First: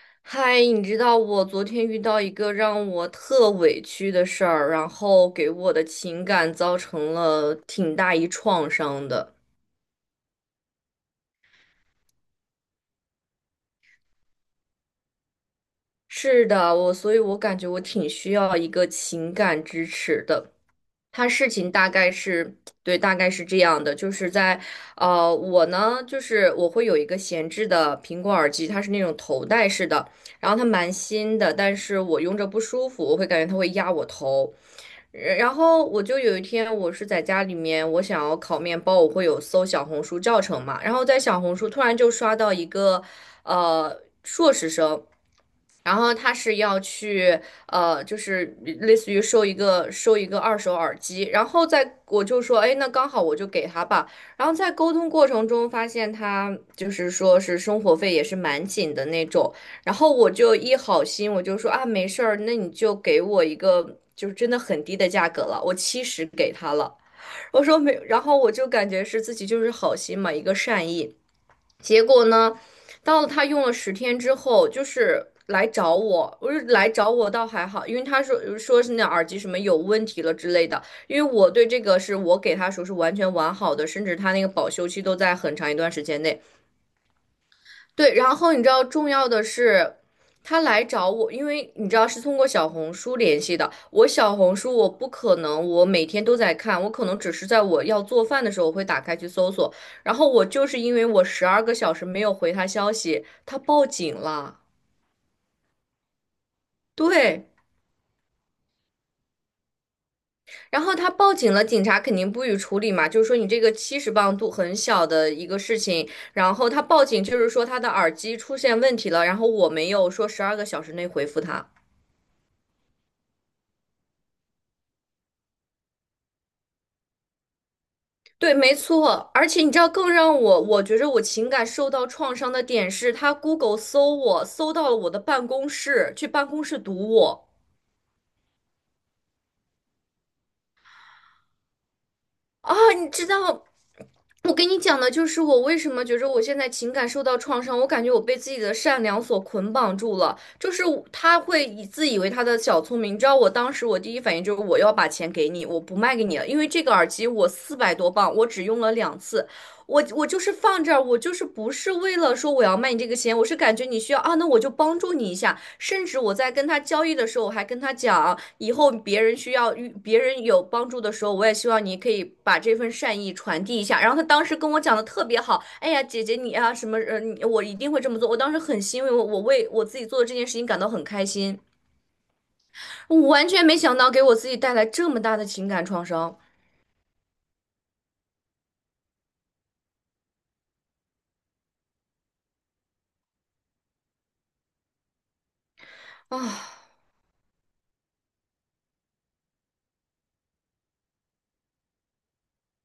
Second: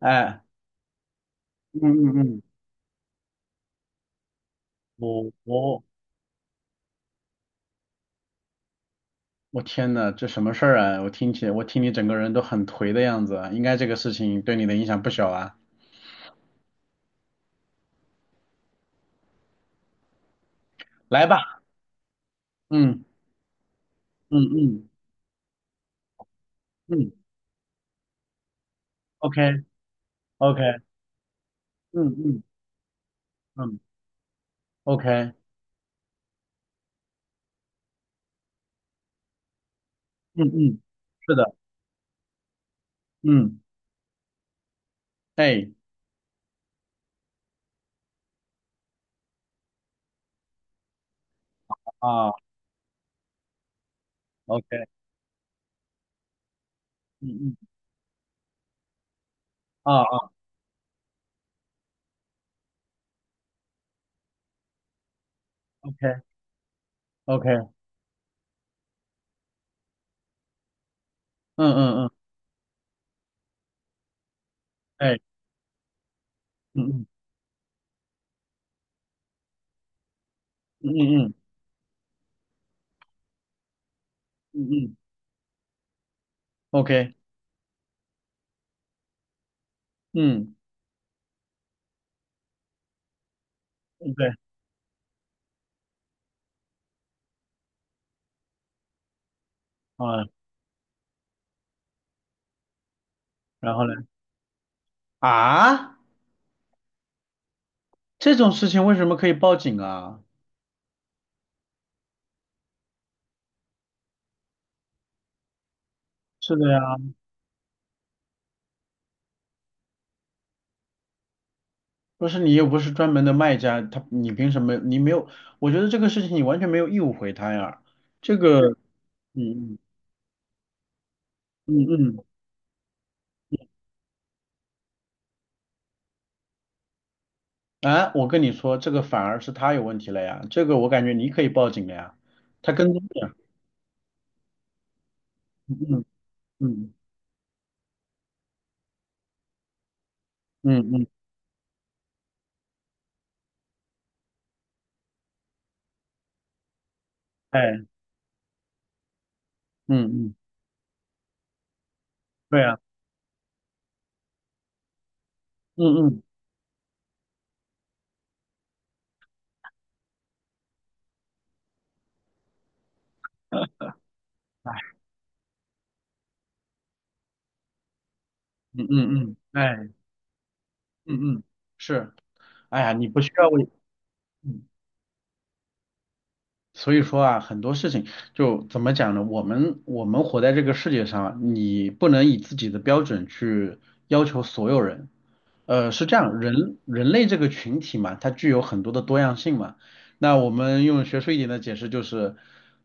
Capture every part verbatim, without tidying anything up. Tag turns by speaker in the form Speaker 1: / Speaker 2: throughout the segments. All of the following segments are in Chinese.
Speaker 1: 哎，
Speaker 2: 嗨，你知道我昨
Speaker 1: 嗯
Speaker 2: 天遇
Speaker 1: 嗯
Speaker 2: 到一
Speaker 1: 嗯，
Speaker 2: 个让我特委屈的事儿，然
Speaker 1: 我
Speaker 2: 后给我的
Speaker 1: 我
Speaker 2: 情感造成了挺大一创伤的。
Speaker 1: 我天呐，这什么事儿啊？我听起来，我听你整个人都很颓的样子啊，应该这个事情对你的影响不小啊。
Speaker 2: 是的，我，所以我感觉我挺需要一个情感支持的。
Speaker 1: 来
Speaker 2: 他事
Speaker 1: 吧。
Speaker 2: 情大概是，对，
Speaker 1: 嗯
Speaker 2: 大概是这样的，就是
Speaker 1: 嗯
Speaker 2: 在，
Speaker 1: 嗯
Speaker 2: 呃，我呢，就是我会有一
Speaker 1: 嗯
Speaker 2: 个闲置的苹果耳机，它是那种头
Speaker 1: ，OK
Speaker 2: 戴式的，然后
Speaker 1: OK。
Speaker 2: 它蛮新的，但是
Speaker 1: 嗯
Speaker 2: 我用
Speaker 1: 嗯
Speaker 2: 着不舒服，我会感觉它会
Speaker 1: 嗯
Speaker 2: 压我头，
Speaker 1: ，OK。
Speaker 2: 呃
Speaker 1: 嗯
Speaker 2: 然后我就有一天我是在家里面，我想要烤面包，我会有搜小红书教
Speaker 1: 嗯。
Speaker 2: 程嘛，然后在
Speaker 1: 是
Speaker 2: 小
Speaker 1: 的。
Speaker 2: 红书突然就刷到一个，
Speaker 1: 嗯。
Speaker 2: 呃，硕士生。
Speaker 1: 哎
Speaker 2: 然后他是要去呃，就是类似于收一个收一个二手耳机，然后在我
Speaker 1: 啊
Speaker 2: 就说，哎，那刚好我就给他吧。然后在
Speaker 1: ，OK。
Speaker 2: 沟通过程中发现他就是说
Speaker 1: 嗯
Speaker 2: 是
Speaker 1: 嗯
Speaker 2: 生活费也是蛮紧的那种，
Speaker 1: 啊
Speaker 2: 然后
Speaker 1: 啊
Speaker 2: 我就一好心，我就说啊，没事儿，那你就给我一个就是真的很低的价格了，我七
Speaker 1: ，OK
Speaker 2: 十给他了。
Speaker 1: OK。
Speaker 2: 我
Speaker 1: 嗯
Speaker 2: 说没，然后我就感觉是自己就是好心嘛，一个善意。
Speaker 1: 嗯
Speaker 2: 结
Speaker 1: 嗯。
Speaker 2: 果呢，到了他用了十天之后，就
Speaker 1: 哎。
Speaker 2: 是来找我，我是来
Speaker 1: 嗯嗯
Speaker 2: 找我倒还好，因为他说说是那耳机什么有问题了之类的，
Speaker 1: 嗯
Speaker 2: 因为
Speaker 1: 嗯
Speaker 2: 我对这个是我给他说是完全完好的，甚至他那个
Speaker 1: 嗯
Speaker 2: 保修
Speaker 1: 嗯
Speaker 2: 期都在很长一段时间内，
Speaker 1: ，OK。
Speaker 2: 对，然后你知道重要的是，
Speaker 1: 嗯。
Speaker 2: 他来找我，因为你知道是通过小红书联系的。我
Speaker 1: 对
Speaker 2: 小红书我不可能，我每天都在看，我可能只是在我要做饭的时候我会打开去搜索。然
Speaker 1: 啊。
Speaker 2: 后我就是因为我十二个小时没有回他消息，他
Speaker 1: 然后
Speaker 2: 报
Speaker 1: 呢？
Speaker 2: 警了。
Speaker 1: 啊，
Speaker 2: 对，
Speaker 1: 这种事情为什么可以报警啊？
Speaker 2: 然后他报警了，警察肯定不予处理嘛，就是说你这个七十磅度很小的一个事情，然
Speaker 1: 是
Speaker 2: 后
Speaker 1: 的呀，
Speaker 2: 他报警就是说他的耳机出现问题了，然后我没有说十二个小时内回复他。
Speaker 1: 不是，你又不是专门的卖家，他你凭什么？你没有。我觉得这个事情你完全没有义务回他呀。这
Speaker 2: 对，没
Speaker 1: 个。
Speaker 2: 错，而且你
Speaker 1: 嗯
Speaker 2: 知道，更让我我觉着我情感
Speaker 1: 嗯
Speaker 2: 受到
Speaker 1: 嗯嗯。
Speaker 2: 创伤的点是，他 Google 搜我，搜到了我的办公室，去办公室堵我
Speaker 1: 啊，我跟你说，这个反而是他有问题了呀。这个我感觉你可以报警了呀，他
Speaker 2: 啊！
Speaker 1: 跟踪
Speaker 2: 你
Speaker 1: 的
Speaker 2: 知
Speaker 1: 呀。
Speaker 2: 道，我跟你讲的就是我为什
Speaker 1: 嗯
Speaker 2: 么觉着我现在情
Speaker 1: 嗯
Speaker 2: 感受到创伤，我感觉我被自己的善良所捆绑住了，就
Speaker 1: 嗯
Speaker 2: 是
Speaker 1: 嗯。
Speaker 2: 我
Speaker 1: 嗯。
Speaker 2: 他会以自以为他的小聪明。你知道，我当时我第一反应就是我要把钱给你，我不卖给你了，因为这个耳机我四
Speaker 1: 哎。
Speaker 2: 百多磅，我只用了两次。我
Speaker 1: 嗯
Speaker 2: 我
Speaker 1: 嗯。
Speaker 2: 就是放这儿，我就是不是为了说
Speaker 1: 对
Speaker 2: 我要
Speaker 1: 呀。
Speaker 2: 卖你这个钱，我是感觉你需要啊，那我就帮助你一下。甚
Speaker 1: 嗯
Speaker 2: 至
Speaker 1: 嗯。
Speaker 2: 我在跟他交易的时候，我还跟他讲，以后别人需要遇别人有帮助的时候，我也希望你可以把这份善意传递一下。然后他当时跟
Speaker 1: 哎。
Speaker 2: 我讲的特别好，哎呀，姐姐你啊什么人，你我一定会这么做。我当时很
Speaker 1: 嗯
Speaker 2: 欣慰，我
Speaker 1: 嗯
Speaker 2: 我
Speaker 1: 嗯。
Speaker 2: 为我
Speaker 1: 哎。
Speaker 2: 自己做的这件事情感到很开
Speaker 1: 嗯嗯。
Speaker 2: 心，
Speaker 1: 是。哎呀，你不
Speaker 2: 我
Speaker 1: 需要
Speaker 2: 完全
Speaker 1: 为。
Speaker 2: 没想到给我自己带来这么大的情感创伤
Speaker 1: 所以说啊，很多事情就怎么讲呢？我们我们活在这个世界上啊，你不能以自己的标准去要求所有人。呃，是这样，人
Speaker 2: 啊。
Speaker 1: 人类这个群体嘛，它具有很多的多样性嘛。那我们用学术一点的解释就是，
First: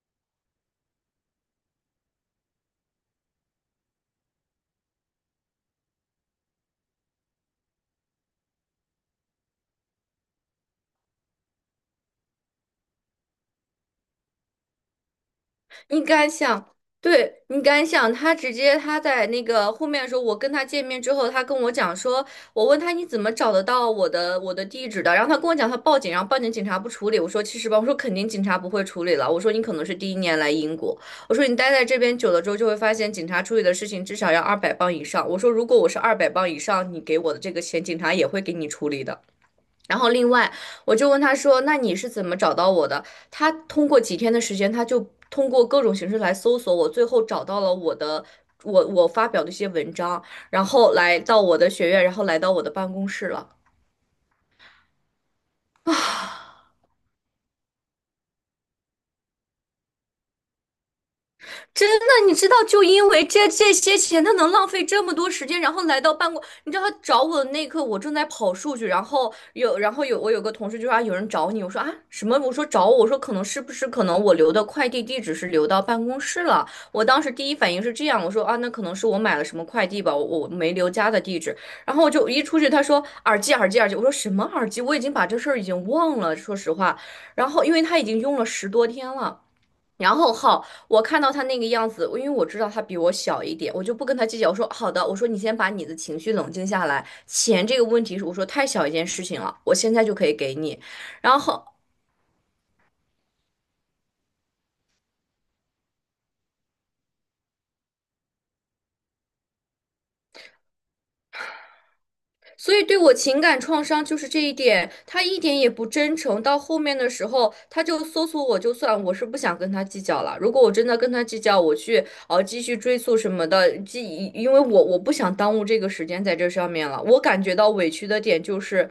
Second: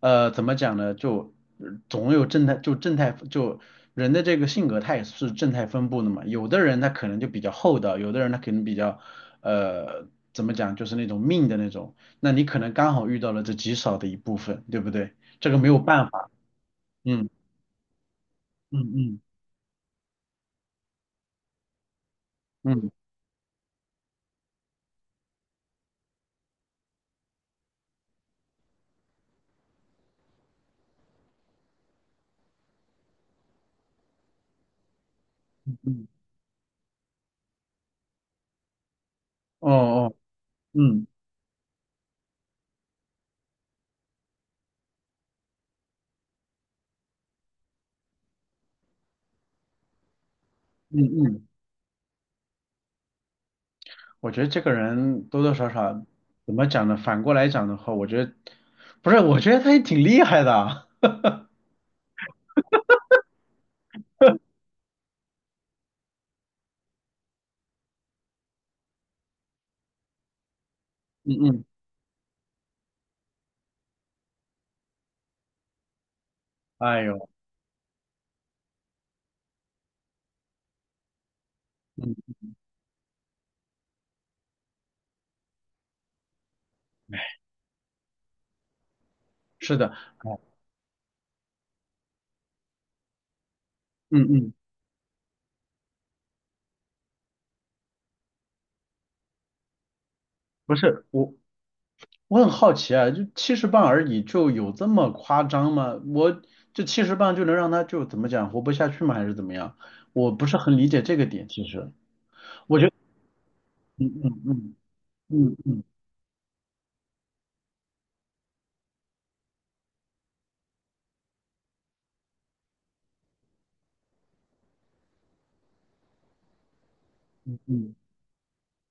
Speaker 1: 呃，怎么讲呢？就呃总有正态，就正态，就人的这个性格，它也是正态分布的嘛。有的人他可能就比较厚道，有的人他可能比较，呃，怎么讲，就是那种命的那种。那你可能刚好遇到了这极少的一部分，对不对？这个没有
Speaker 2: 你
Speaker 1: 办
Speaker 2: 敢
Speaker 1: 法。
Speaker 2: 想，
Speaker 1: 嗯
Speaker 2: 对，你敢想，他直接
Speaker 1: 嗯
Speaker 2: 他
Speaker 1: 嗯
Speaker 2: 在那个后面的时候，我跟他见面之后，他跟我讲说，我问
Speaker 1: 嗯
Speaker 2: 他你怎么找得到我的我的地址的，然后他跟我讲他报警，然后报警警察不处理，我说其实吧，我说肯定警察不会处理了，我说你可能是第一年来英国，我说你待在这边久了之后就会发现警察处理的事情至少要二百磅以上，我说如果我是
Speaker 1: 嗯。
Speaker 2: 二百磅以上，你给我的这个钱，警察也会给你处理的。
Speaker 1: 哦
Speaker 2: 然后
Speaker 1: 哦。
Speaker 2: 另外，我
Speaker 1: 嗯
Speaker 2: 就问他说：“那你是怎么找到我的？”他通过几天的时间，他就通过各种形式来搜索我，最后找到了我的我我发表的一些文章，然后
Speaker 1: 嗯
Speaker 2: 来到
Speaker 1: 嗯。
Speaker 2: 我的学院，然后来到我的办公室了。
Speaker 1: 我觉得这个人多多少 少，怎
Speaker 2: 啊。
Speaker 1: 么讲呢？反过来讲的话，我觉得不是，我觉得他也挺厉害的啊。
Speaker 2: 真的，你知道，就因为这这些钱，他能浪费这么多时间，然后来到办公，你知道他找我的那一刻，我正在跑数据，然后有，然后有我有个同事就说啊，有人
Speaker 1: 嗯
Speaker 2: 找你，
Speaker 1: 嗯。
Speaker 2: 我说啊什么？我说找我，我说可能是不是可能我留的快递地址是留到办公室了？
Speaker 1: 哎
Speaker 2: 我当
Speaker 1: 呦。
Speaker 2: 时第一反应是这样，我说啊，那可能是我买了什么快递吧，我我没留家的地址。然后我
Speaker 1: 嗯。
Speaker 2: 就一出去，他说耳机耳机耳机，我说什么耳机？我已经把这事儿已经忘了，说实话。
Speaker 1: 哎。
Speaker 2: 然后因为他已经用了十多天了。
Speaker 1: 是的。
Speaker 2: 然后
Speaker 1: 哎。
Speaker 2: 好，我看到他那个样子，因为我知道他比我小一点，我就不跟
Speaker 1: 嗯
Speaker 2: 他计较。
Speaker 1: 嗯。
Speaker 2: 我说好的，我说你先把你的情绪冷静下来。钱这个问题是我说太小一件事情了，我现在就可以给
Speaker 1: 不
Speaker 2: 你。
Speaker 1: 是我，
Speaker 2: 然后
Speaker 1: 我很好奇啊，就七十磅而已，就有这么夸张吗？我这七十磅就能让他就怎么讲活不下去吗？还是怎么样？我不是很理解这个点，其实。
Speaker 2: 所
Speaker 1: 我
Speaker 2: 以
Speaker 1: 觉得。
Speaker 2: 对我情感创伤
Speaker 1: 嗯
Speaker 2: 就是
Speaker 1: 嗯
Speaker 2: 这一
Speaker 1: 嗯
Speaker 2: 点，他一
Speaker 1: 嗯
Speaker 2: 点也
Speaker 1: 嗯
Speaker 2: 不真诚。到后面的时候，他就搜索我，就算我是不想跟他计较了。如果我真的跟他计较，我去呃继续追溯什么的，继因为我我不想耽误这个时间在这上面了。我感觉到委
Speaker 1: 嗯。
Speaker 2: 屈的点就是。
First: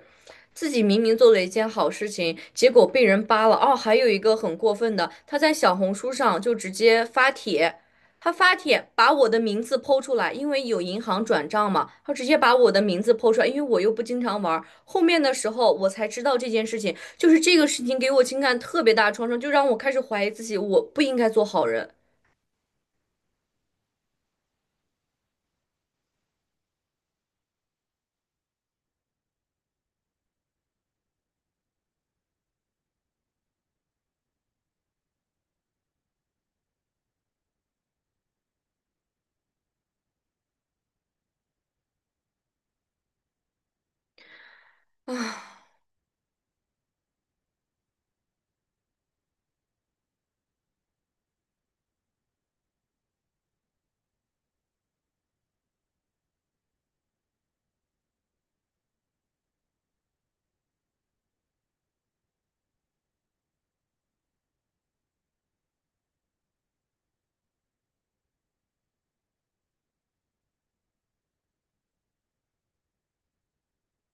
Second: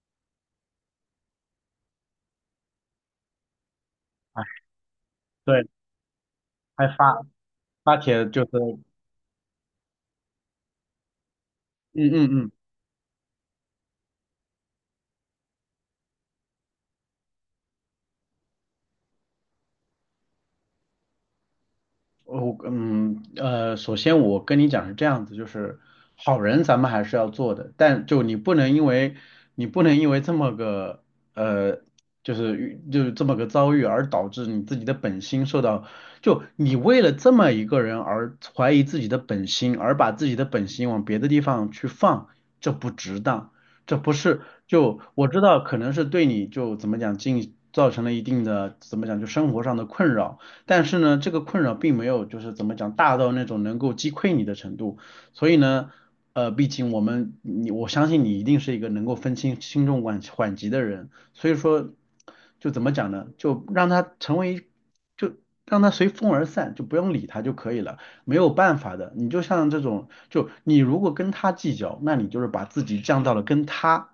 Speaker 2: 自己明明做了一件好事情，结果被人扒了。哦，还有一个
Speaker 1: 哎。
Speaker 2: 很过分的，他在
Speaker 1: 对。
Speaker 2: 小红书上就直
Speaker 1: 还
Speaker 2: 接
Speaker 1: 发
Speaker 2: 发帖，
Speaker 1: 发帖
Speaker 2: 他
Speaker 1: 就是。
Speaker 2: 发帖把我的名字剖出来，因为有银行转账嘛，
Speaker 1: 嗯
Speaker 2: 他
Speaker 1: 嗯
Speaker 2: 直接
Speaker 1: 嗯。
Speaker 2: 把我的名字剖出来，因为我又不经常玩。后面的时候我才知道这件事情，就是这个事情给我情感特别大的创伤，就让我开始怀疑自己，我不应该做好人。
Speaker 1: 呃我嗯呃，首先我跟你讲是这样子，就是好人咱们还是要做的，但就你不能因为你不能因为这么个呃，就是遇就是这么个遭遇而导致你自己的本心受到，就你为了这么一个人而怀疑自己的本心，而把自己的本心往别的地方去放，这不值当。这不是就我知道可能是对你就怎么讲进造成了一定的怎么讲就生活上的困扰。但是呢，这个困扰并没有就是怎么讲大到那种能够击溃你的程度，所以呢，呃，毕竟我们你我相信你一定是一个能够分清轻重缓缓急的人，所以说就怎么讲呢，就让它成为就让它随风而散，就不用理它就可以了。没有办法的，你就像这种就你如果跟他计较，那你就是把自己降到了跟他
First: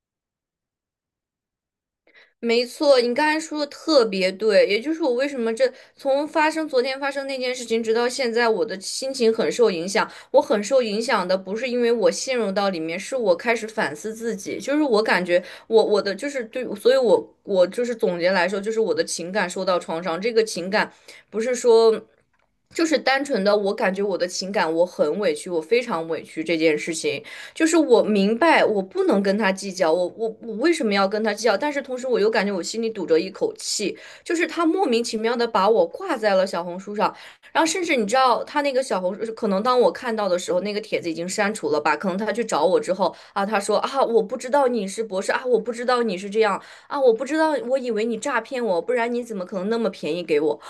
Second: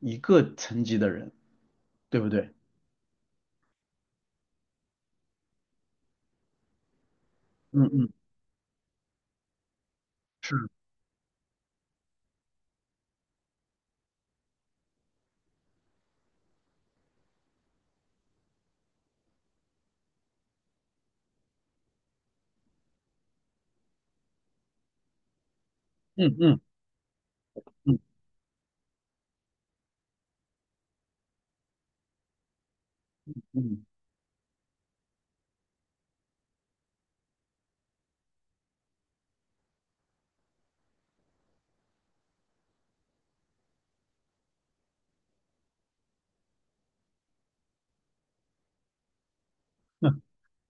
Speaker 1: 一个层级的人，对不对？
Speaker 2: 没错，你刚才说的特别对，也就是我为什么这从发生昨天发生那件事情
Speaker 1: 嗯
Speaker 2: 直到
Speaker 1: 嗯。
Speaker 2: 现在，我的心情很受影响。我
Speaker 1: 是。
Speaker 2: 很受影响的不是因为我陷入到里面，是我开始反思自己，就是我感觉我我的就是对，所以我我就是总结来说，就是我的情感受到创伤，这个情感不是说。就是单纯的，我感觉我的情感我很委屈，我非常委
Speaker 1: 嗯
Speaker 2: 屈这
Speaker 1: 嗯
Speaker 2: 件事情，就是我
Speaker 1: 嗯
Speaker 2: 明白我不能跟他计较，我我我为什么要跟他计较？但是同时我又感觉我心里堵着一口
Speaker 1: 嗯
Speaker 2: 气，就是他莫名其妙的把我挂在了小红书上，然后甚至你知道他那个小红书，可能当我看到的时候，那个帖子已经删除了吧？可能他去找我之后啊，他说啊，我不知道你是博士啊，我不知道你是这样啊，我不知道，我以为你诈骗我，不然你怎么可能那么
Speaker 1: 嗯。
Speaker 2: 便
Speaker 1: 嗯
Speaker 2: 宜给我？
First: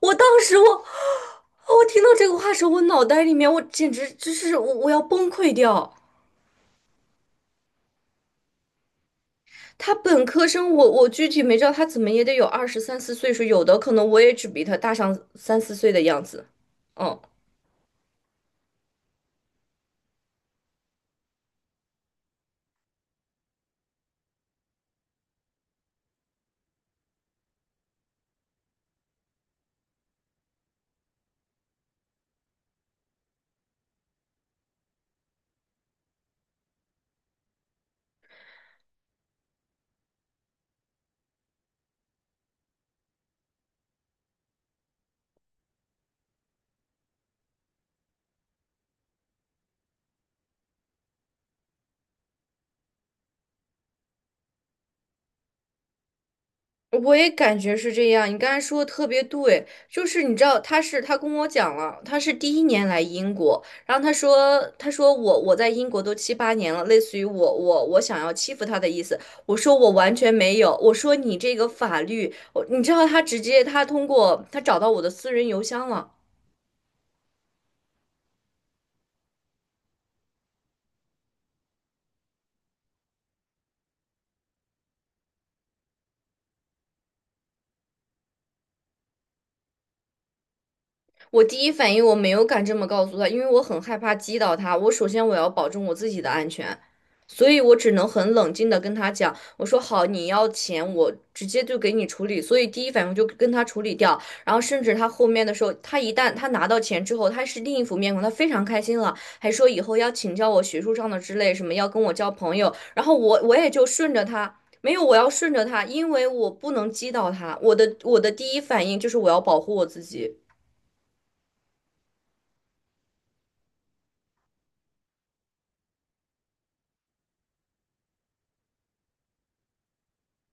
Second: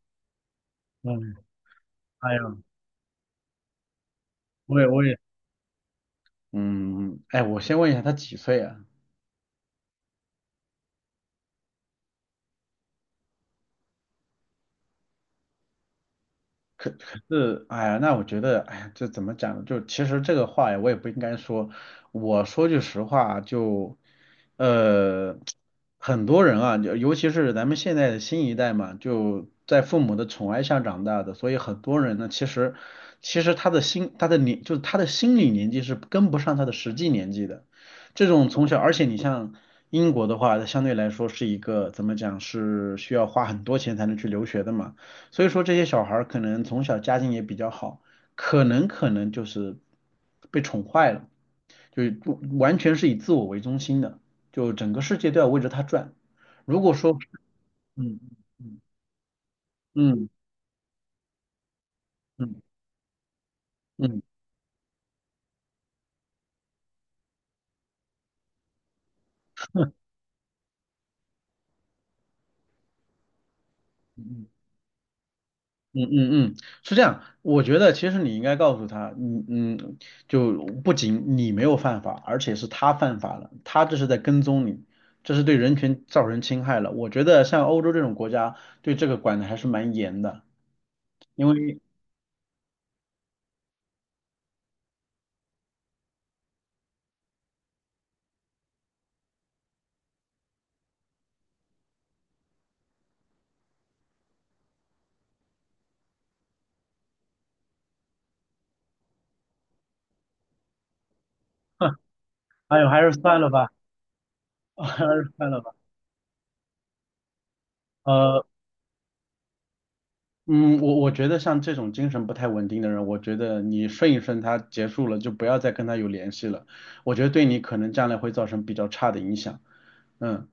Speaker 2: 我当时我。
Speaker 1: 嗯。
Speaker 2: 我听到这
Speaker 1: 哎
Speaker 2: 个
Speaker 1: 呀，
Speaker 2: 话的时候，我脑袋里面我简直就是我
Speaker 1: 我也
Speaker 2: 我要
Speaker 1: 我也，
Speaker 2: 崩溃掉。
Speaker 1: 嗯，哎，我先问一下，他几岁啊？
Speaker 2: 他本科生我，我具体没知道他怎么也得有二十三四岁数，有的可能我也只比他大上三四岁的样子。嗯，
Speaker 1: 是。哎呀，那我觉得，哎呀，这怎么讲呢？就其实这个话呀，我也不应该说。我说句实话，就，呃，很多人啊，就尤其是咱们现在的新一代嘛，就在父母的宠爱下长大的，所以很多人呢，其实，其实他的心，他的年，就是他的心理年纪是跟不上他的实际年纪的。这种从小，而且你像英国的话，它相对来说是一个怎么讲，是需要花很多钱才能去留学的嘛。所以说这些小孩儿可能从小家境也比较好，可能可能就是被宠坏了，就是不完全是以自我为中心的，就整个世界都要围着他转。如果
Speaker 2: 我
Speaker 1: 说，
Speaker 2: 也感觉是这
Speaker 1: 嗯
Speaker 2: 样。你刚才
Speaker 1: 嗯
Speaker 2: 说的特别对，就是
Speaker 1: 嗯
Speaker 2: 你知道他是他跟我讲了，他是第
Speaker 1: 嗯
Speaker 2: 一年来英国，然后
Speaker 1: 嗯
Speaker 2: 他
Speaker 1: 嗯
Speaker 2: 说他说我我在英国都七八年了，类似于我我我想要欺负他的意思。我说我完全没有，我说你这个法律，我你知道他直接他通
Speaker 1: 嗯
Speaker 2: 过他找到我的私人邮箱
Speaker 1: 嗯，
Speaker 2: 了。
Speaker 1: 嗯嗯。是这样，我觉得其实你应该告诉他，嗯嗯，就不仅你没有犯法，而且是他犯法了，他这是在跟踪你，这是对人权造成侵害了。我觉得像欧洲这种国家对这个管的还是蛮严的。
Speaker 2: 我
Speaker 1: 因
Speaker 2: 第一
Speaker 1: 为
Speaker 2: 反应我没有敢这么告诉他，因为我很害怕击倒他。我首先我要保证我自己的安全，所以我只能很冷静的跟他讲，我说好，你要钱我直接就给你处理。所以第一反应我就跟他处理掉。然后甚至他后面的时候，他一旦他拿到钱之后，他是另一副面孔，他非常开心了，还说以后要请教我学术上的之类，什么要跟我交朋友。
Speaker 1: 哎呦，还
Speaker 2: 然
Speaker 1: 是
Speaker 2: 后
Speaker 1: 算
Speaker 2: 我
Speaker 1: 了
Speaker 2: 我
Speaker 1: 吧。
Speaker 2: 也就顺着他。没
Speaker 1: 还
Speaker 2: 有，我要
Speaker 1: 是算
Speaker 2: 顺
Speaker 1: 了
Speaker 2: 着
Speaker 1: 吧。
Speaker 2: 他，因为我不能击倒他。我的我的
Speaker 1: 呃，
Speaker 2: 第一反应就是我要保护我自己
Speaker 1: 嗯，我我觉得像这种精神不太稳定的人，我觉得你顺一顺他，结束了就不要再跟他有联系了。我觉得对你可能将来会造成比较差的影响。嗯。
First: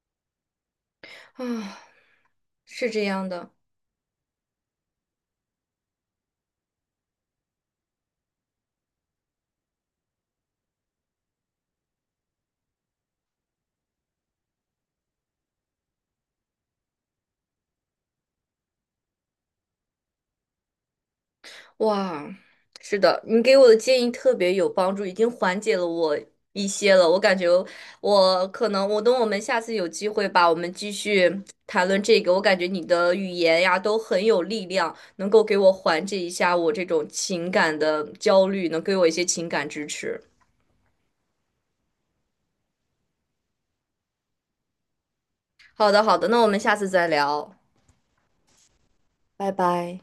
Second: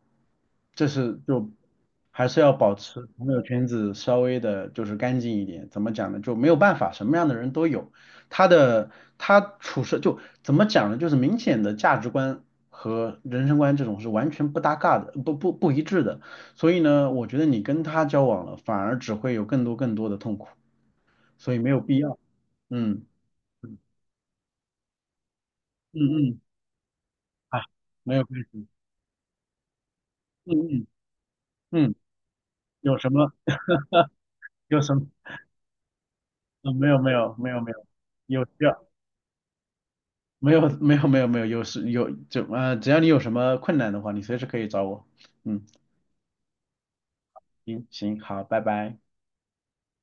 Speaker 1: 这是就
Speaker 2: 啊。
Speaker 1: 还是要保
Speaker 2: 是这
Speaker 1: 持朋
Speaker 2: 样
Speaker 1: 友
Speaker 2: 的，
Speaker 1: 圈子稍微的，就是干净一点。怎么讲呢？就没有办法，什么样的人都有。他的他处事就怎么讲呢？就是明显的价值观和人生观这种是完全不搭嘎的，不不不一致的。所以呢，我觉得你跟他交往了，反而只会有更多更多的痛苦，所以没有必要。
Speaker 2: 哇，是
Speaker 1: 嗯
Speaker 2: 的，你给我的建议特别有帮助，已经缓解了
Speaker 1: 嗯
Speaker 2: 我
Speaker 1: 嗯。
Speaker 2: 一些了。我感觉
Speaker 1: 啊，没有关
Speaker 2: 我
Speaker 1: 系。
Speaker 2: 可能，我等我们下次有机会吧，我们
Speaker 1: 嗯
Speaker 2: 继续
Speaker 1: 嗯
Speaker 2: 谈
Speaker 1: 嗯。
Speaker 2: 论这个。我感觉你
Speaker 1: 有什
Speaker 2: 的语
Speaker 1: 么
Speaker 2: 言呀都很有力
Speaker 1: 有什
Speaker 2: 量，
Speaker 1: 么？
Speaker 2: 能够给我缓解一下我
Speaker 1: 嗯，
Speaker 2: 这
Speaker 1: 没有
Speaker 2: 种
Speaker 1: 没有没
Speaker 2: 情
Speaker 1: 有没
Speaker 2: 感
Speaker 1: 有，
Speaker 2: 的
Speaker 1: 有
Speaker 2: 焦
Speaker 1: 需
Speaker 2: 虑，能
Speaker 1: 要。
Speaker 2: 给我一些情感支持。
Speaker 1: 没有没有没有没有，有时有就呃，只要你有什么困难的话，你随时可以找我。嗯。
Speaker 2: 好的，好的，那我们下次再聊，
Speaker 1: 行行，好，拜拜。
Speaker 2: 拜拜。